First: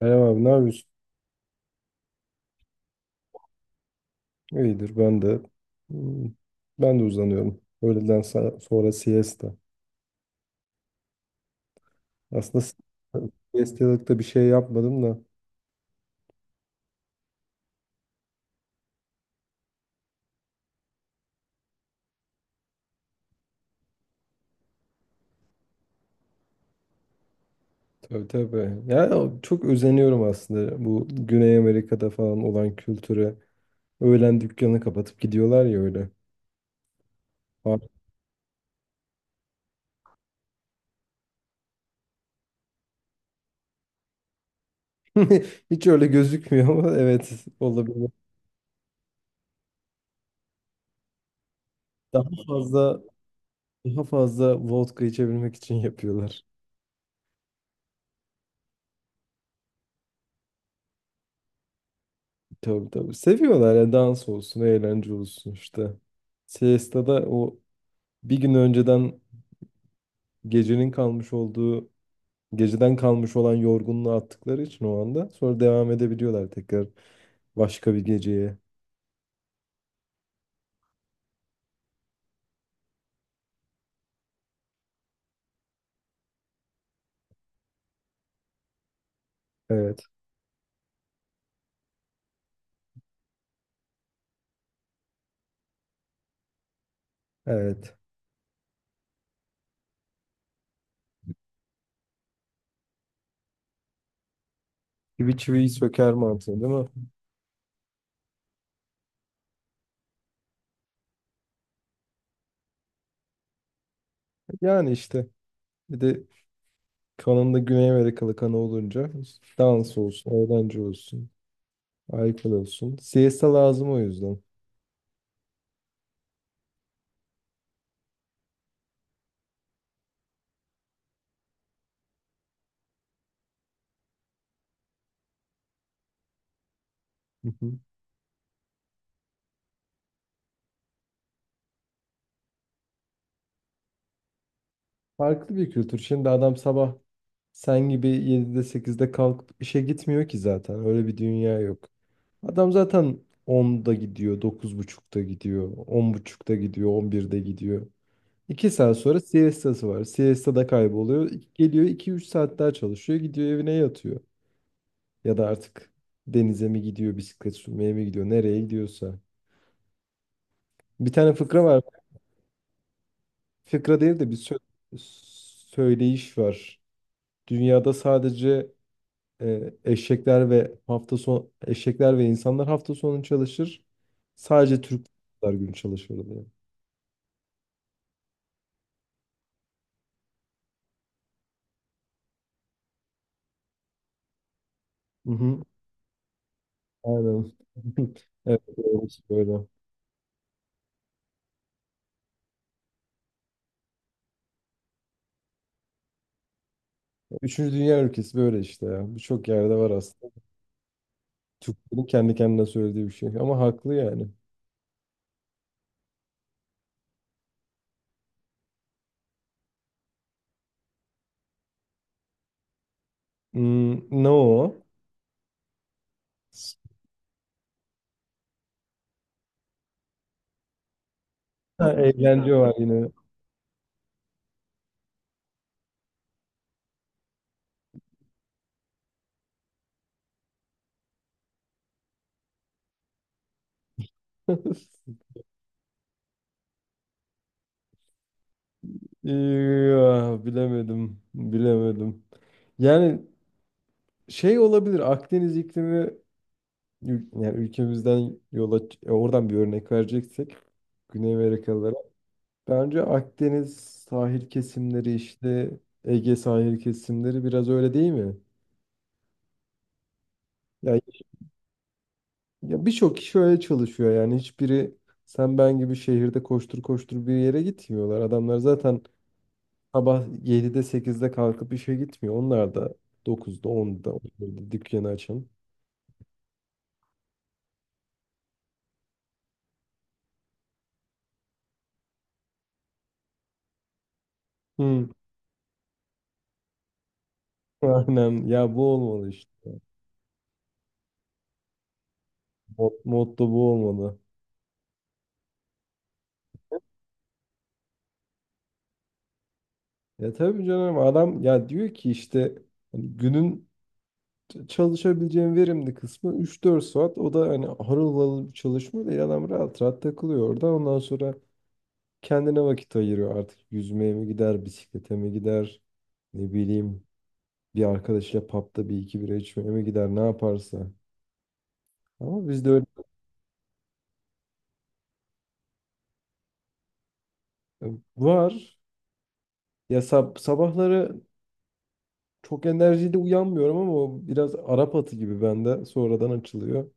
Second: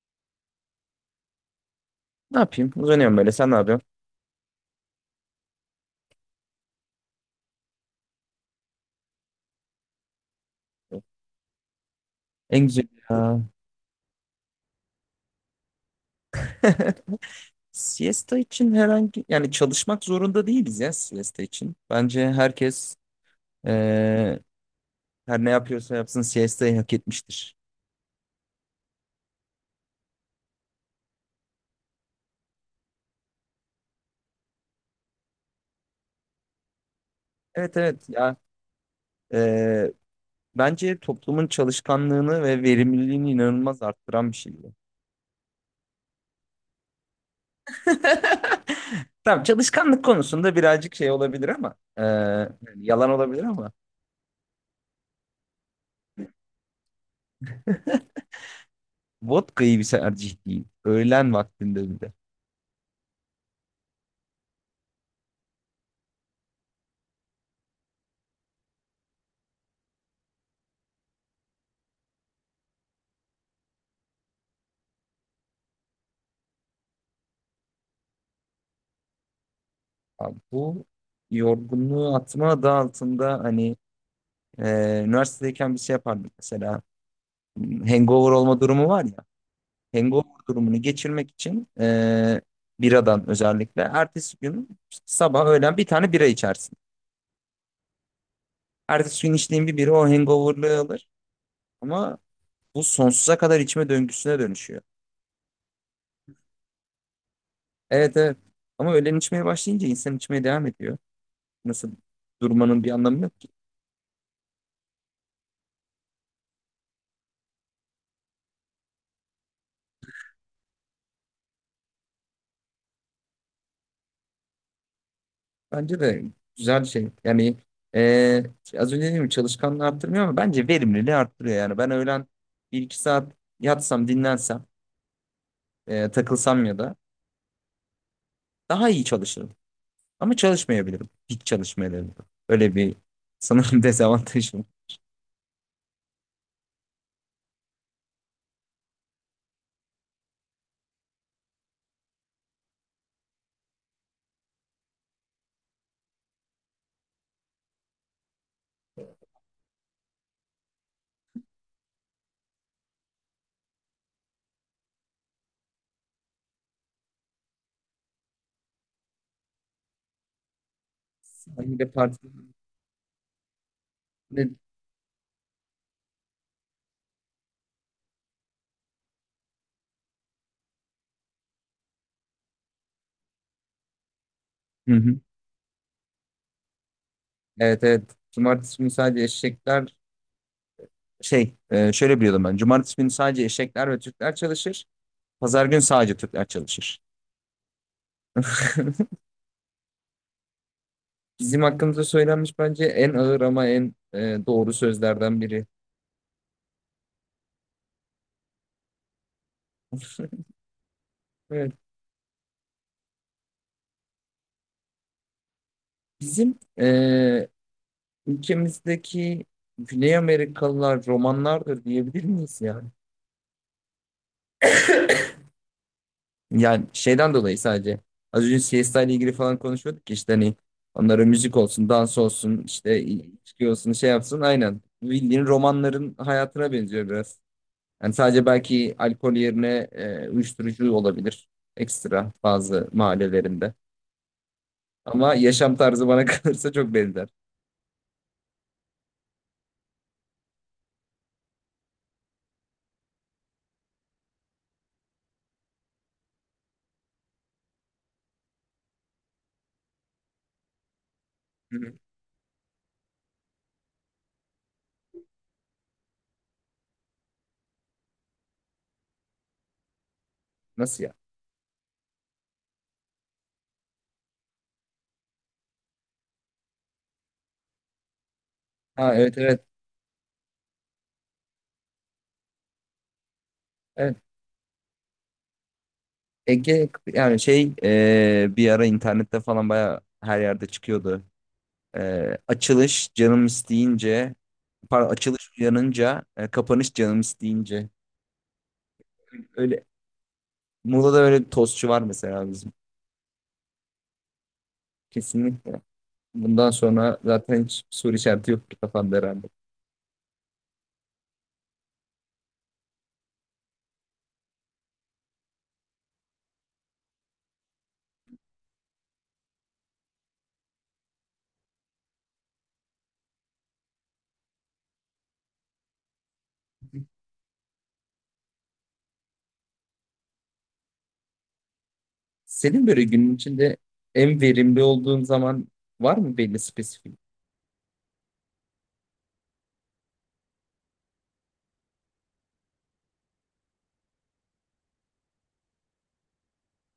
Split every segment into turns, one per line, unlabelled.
Selam abi ne yapıyorsun?
Ne yapayım? Uzanıyorum böyle. Sen ne yapıyorsun?
İyidir ben de. Hmm, Ben de uzanıyorum. Öğleden sonra siesta. Aslında
En güzel ya.
siestalık da bir şey yapmadım da.
Siesta için herhangi yani çalışmak zorunda değiliz ya siesta için. Bence herkes eee, her ne yapıyorsa yapsın siestayı hak etmiştir.
Tabii tabii. Ya çok özeniyorum aslında bu Güney Amerika'da falan olan kültüre. Öğlen dükkanı kapatıp gidiyorlar ya öyle.
Evet
Abi,
evet ya eee, bence toplumun çalışkanlığını ve verimliliğini inanılmaz arttıran bir şey bu.
Hiç öyle gözükmüyor ama evet olabilir.
Tamam çalışkanlık konusunda birazcık şey olabilir ama
Daha
yani
fazla
yalan olabilir ama
daha fazla vodka içebilmek için yapıyorlar.
vodka iyi bir tercih değil. Öğlen vaktinde.
Tabii tabii. Seviyorlar ya dans olsun, eğlence olsun işte. Siesta'da o bir gün önceden gecenin kalmış olduğu, geceden kalmış olan yorgunluğu attıkları için o anda sonra devam edebiliyorlar tekrar başka bir geceye.
Abi bu yorgunluğu atma adı altında hani üniversitedeyken bir şey yapardık mesela. Hangover olma durumu var ya.
Evet,
Hangover durumunu geçirmek için biradan özellikle ertesi gün sabah öğlen bir tane bira içersin.
evet.
Ertesi gün içtiğin bir bira o hangoverlığı alır. Ama bu sonsuza kadar içme döngüsüne dönüşüyor.
Çivi çiviyi söker mantığı değil mi?
Evet evet. Ama öğlen içmeye başlayınca insan içmeye devam ediyor. Nasıl durmanın bir anlamı yok.
Yani işte bir de kanında Güney Amerikalı kanı olunca dans olsun, eğlence olsun, alkol olsun. Siesta lazım o yüzden.
Bence de güzel şey. Yani e, az önce dediğim gibi çalışkanlığı arttırmıyor ama bence verimliliği arttırıyor. Yani ben öğlen bir iki saat yatsam, dinlensem, takılsam ya da
Hı hı.
daha iyi çalışırım. Ama çalışmayabilirim. Hiç çalışmayabilirim. Öyle bir sanırım dezavantajım.
Farklı bir kültür. Şimdi adam sabah sen gibi 7'de 8'de kalkıp işe gitmiyor ki zaten. Öyle bir dünya yok. Adam zaten 10'da gidiyor, 9.30'da gidiyor, 10.30'da gidiyor, 11'de gidiyor. 2 saat sonra siestası var. Siesta da kayboluyor. Geliyor iki üç saat daha çalışıyor. Gidiyor evine yatıyor. Ya da artık denize mi gidiyor, bisiklet sürmeye mi gidiyor, nereye gidiyorsa. Bir tane fıkra
Aynı
var.
de partide...
Fıkra değil de bir söyleyiş var. Dünyada sadece eşekler ve insanlar hafta sonu çalışır. Sadece
Hı hı.
Türkler gün çalışır diye.
Evet evet. Cumartesi günü sadece eşekler şöyle biliyordum ben. Cumartesi günü sadece eşekler ve Türkler çalışır.
Hı hı.
Pazar günü sadece Türkler çalışır.
Aynen. Evet, doğrusu böyle.
Bizim hakkımızda söylenmiş bence en ağır ama en doğru sözlerden biri.
Üçüncü dünya ülkesi böyle işte ya. Birçok yerde var aslında.
Evet.
Türklerin kendi kendine söylediği bir şey. Ama haklı yani.
Bizim ülkemizdeki Güney Amerikalılar romanlardır diyebilir miyiz yani?
Ne o?
Yani şeyden dolayı sadece. Az önce siesta ile ilgili falan konuşuyorduk ya işte hani onlara müzik olsun,
Ha,
dans
eğlence
olsun,
var
işte
yine.
içki olsun, şey yapsın. Aynen. Bildiğin romanların hayatına benziyor biraz. Yani sadece belki alkol yerine uyuşturucu olabilir. Ekstra bazı mahallelerinde. Ama yaşam tarzı bana kalırsa çok benzer.
Ya, bilemedim. Bilemedim. Yani şey olabilir. Akdeniz iklimi. Yani ülkemizden yola oradan bir örnek vereceksek Güney
Hı
Amerikalılara.
hı.
Bence Akdeniz sahil kesimleri işte Ege sahil kesimleri biraz öyle değil mi? Yani
Nasıl ya?
ya birçok kişi öyle çalışıyor yani hiçbiri sen ben gibi şehirde koştur koştur bir yere gitmiyorlar. Adamlar zaten
Ha evet evet.
sabah 7'de 8'de kalkıp işe gitmiyor. Onlar da 9'da 10'da
Evet.
11'de dükkanı açan.
Ege yani bir ara internette falan baya her yerde çıkıyordu. Açılış canım isteyince
Hı.
pardon açılış uyanınca kapanış canım isteyince.
Aynen ya bu olmalı işte.
Öyle. Muğla'da öyle bir tostçu var mesela bizim.
Motto bu olmalı.
Kesinlikle. Bundan sonra zaten hiç soru işareti yok kafanda herhalde.
Ya tabii canım adam ya diyor ki işte hani günün çalışabileceğim verimli kısmı üç dört saat. O da hani harıl harıl bir çalışma değil. Adam rahat rahat takılıyor orada. Ondan sonra kendine vakit ayırıyor artık. Yüzmeye mi gider, bisiklete mi gider, ne bileyim bir arkadaşıyla pub'da bir iki bira içmeye mi gider ne yaparsa. Ama bizde öyle
Senin böyle günün içinde en verimli olduğun zaman var mı belli spesifik?
e, var. Ya sabahları çok enerjiyle uyanmıyorum ama o biraz Arap atı gibi bende sonradan açılıyor.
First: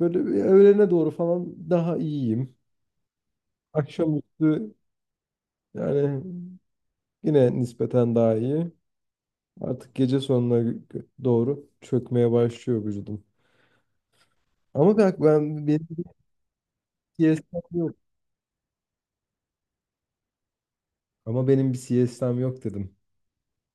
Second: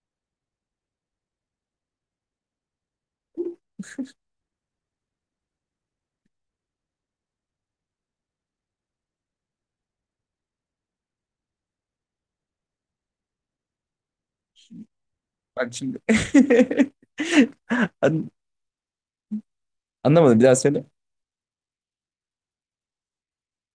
Böyle bir öğlene doğru falan daha iyiyim. Akşamüstü yani yine nispeten daha iyi. Artık gece sonuna doğru çökmeye başlıyor vücudum. Ama bak ben
Bak
benim
şimdi.
bir siestam yok.
An- Anlamadım bir daha söyle.
Ama benim bir siestam yok dedim.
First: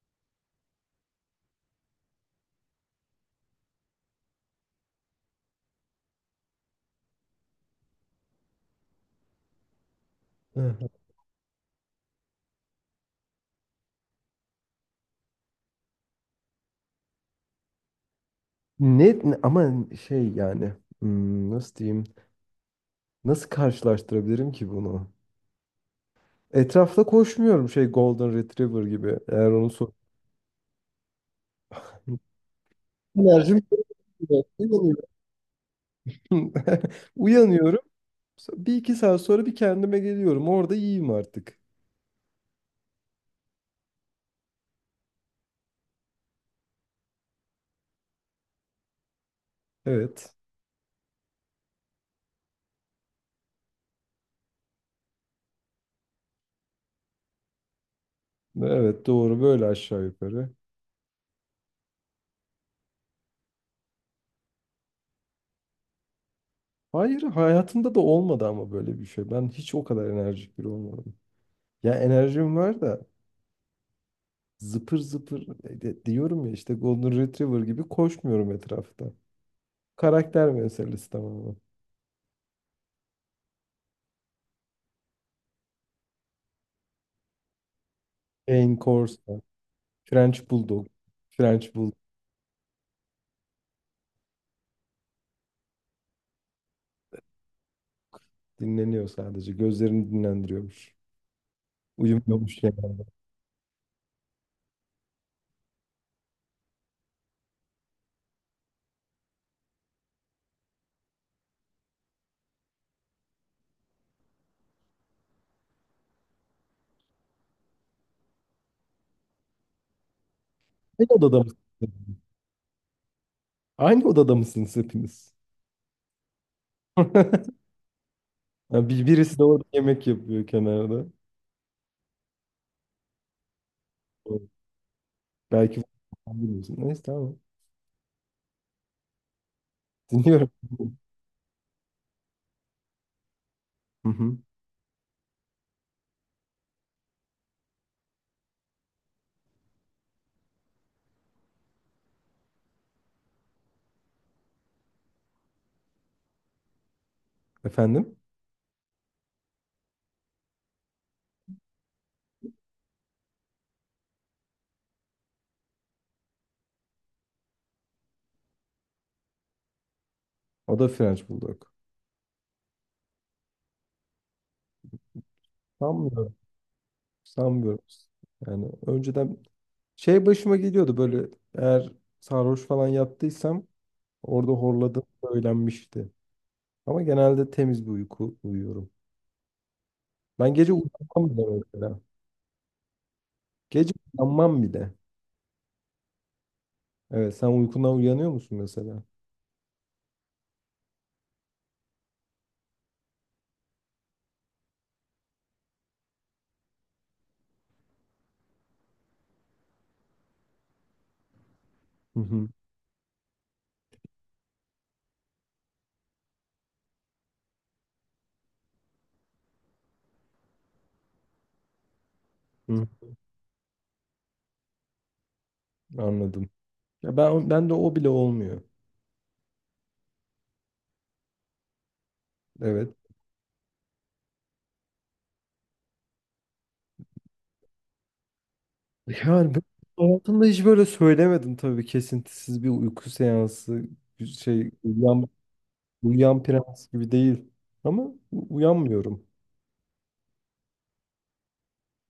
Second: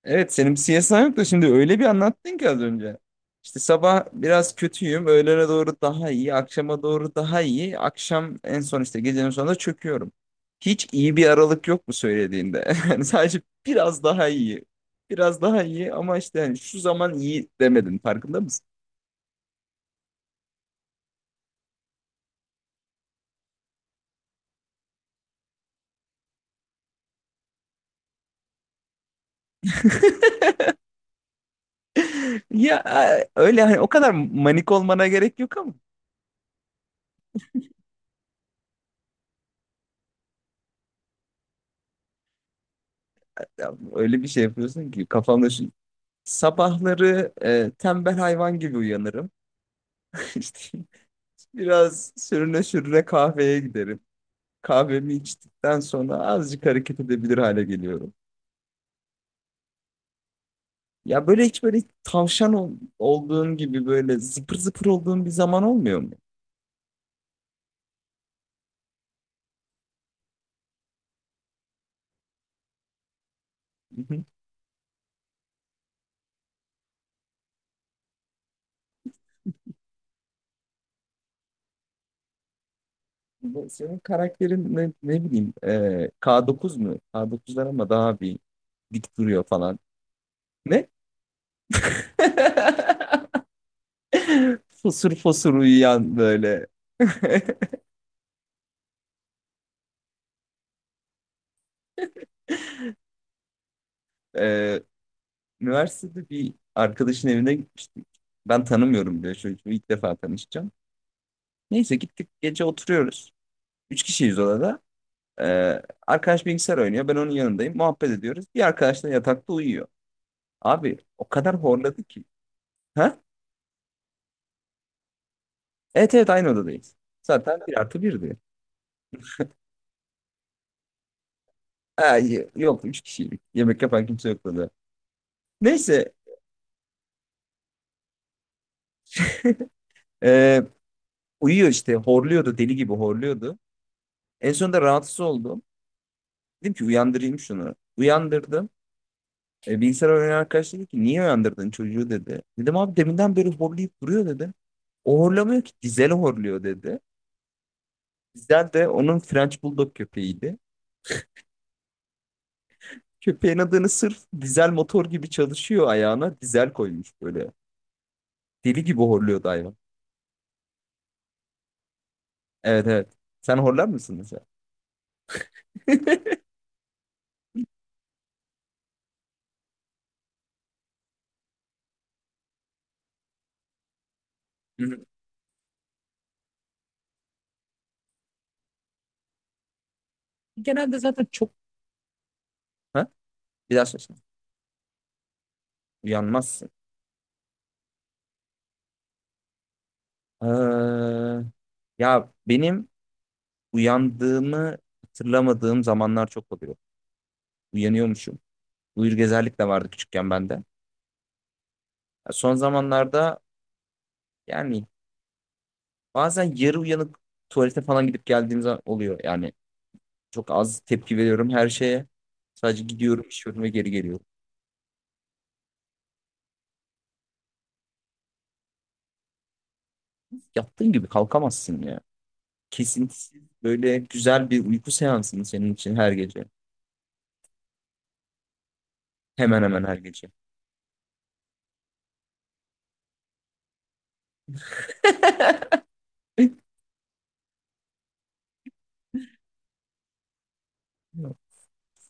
Evet senin bir CSI yok da şimdi öyle bir anlattın ki az önce. İşte sabah biraz kötüyüm, öğlene doğru daha iyi, akşama doğru daha iyi, akşam en son işte gecenin sonunda çöküyorum.
Hı.
Hiç iyi bir aralık yok mu söylediğinde? Yani sadece biraz daha iyi. Biraz daha iyi ama işte hani şu zaman iyi demedin farkında.
Ama şey yani nasıl diyeyim? Nasıl karşılaştırabilirim ki bunu? Etrafta koşmuyorum şey Golden Retriever gibi. Eğer onu sor.
Ya
Enerjim
öyle hani o kadar manik olmana gerek yok ama
uyanıyorum. Bir iki saat sonra bir kendime geliyorum. Orada yiyeyim artık.
ya öyle bir şey yapıyorsun ki kafamda şu sabahları tembel hayvan gibi uyanırım.
Evet.
İşte biraz sürüne sürüne kahveye giderim. Kahvemi içtikten sonra azıcık hareket edebilir hale geliyorum.
Evet doğru böyle aşağı yukarı.
Ya böyle hiç böyle tavşan olduğun gibi böyle zıpır zıpır olduğun bir zaman olmuyor mu?
Hayır hayatımda da olmadı ama böyle bir şey. Ben hiç o kadar enerjik biri olmadım. Ya enerjim var da
Hı hı.
zıpır zıpır diyorum ya işte Golden Retriever gibi koşmuyorum etrafta. Karakter meselesi tamamen.
Bu. Senin karakterin ne, ne bileyim K9 mu? K9'lar ama daha bir
Cane
dik
Corso,
duruyor falan.
French
Ne?
Bulldog. French Bulldog
Fosur fosur uyuyan böyle.
dinleniyor sadece. Gözlerini dinlendiriyormuş. Uyumuyormuş genelde.
Ee, Üniversitede bir arkadaşın evine gitmiştik. Ben tanımıyorum bile çocuğu, ilk defa tanışacağım. Neyse gittik, gece oturuyoruz. Üç kişiyiz odada. Ee, Arkadaş bilgisayar oynuyor. Ben onun yanındayım. Muhabbet ediyoruz. Bir arkadaş da yatakta uyuyor. Abi
Aynı
o
odada
kadar
mısınız?
horladı ki. Ha?
Aynı odada mısınız hepiniz?
Evet evet aynı odadayız. Zaten bir artı birdi.
Ha, birisi de orada yemek yapıyor kenarda.
Ha, yok üç kişiydik. Yemek yapan kimse
Evet.
yoktu da.
Belki
Neyse.
bilmiyorsun. Neyse tamam. Dinliyorum.
ee, Uyuyor işte, horluyordu, deli gibi horluyordu.
Hı hı.
En sonunda rahatsız oldum. Dedim ki uyandırayım şunu. Uyandırdım. E, bilgisayar oynayan arkadaş dedi ki niye uyandırdın çocuğu dedi. Dedim abi deminden beri horlayıp duruyor dedi. O horlamıyor ki, Dizel horluyor dedi.
Efendim?
Dizel de onun French Bulldog köpeğiydi. Köpeğin adını sırf dizel motor gibi çalışıyor ayağına dizel koymuş böyle. Deli gibi horluyordu hayvan.
O da French Bulldog.
Evet evet. Sen horlar mısın mesela?
Sanmıyorum. Sanmıyorum. Yani önceden şey başıma geliyordu böyle eğer sarhoş falan yaptıysam orada horladığım söylenmişti. Ama genelde temiz bir uyku uyuyorum. Ben gece
Genelde zaten
uyanmam bile
çok...
mesela.
Ha? Bir daha
Gece
söylesene.
uyanmam bile.
Uyanmazsın.
Evet sen uykundan uyanıyor musun mesela?
Ha. Ya benim uyandığımı hatırlamadığım zamanlar çok oluyor. Uyanıyormuşum. Uyur gezerlik de vardı küçükken bende. Ya
Hı hı.
son zamanlarda yani bazen yarı uyanık tuvalete falan gidip geldiğim zaman oluyor. Yani çok az tepki veriyorum her şeye. Sadece
Hı.
gidiyorum, işiyorum ve geri geliyorum.
Anladım. Ya ben de o bile olmuyor.
Yattığın gibi kalkamazsın ya.
Evet.
Kesintisiz böyle güzel bir uyku seansını senin için her gece.
Yani ben
Hemen hemen her gece.
hayatımda hiç böyle söylemedim tabii kesintisiz bir uyku seansı bir şey uyuyan prens gibi değil. Ama uyanmıyorum.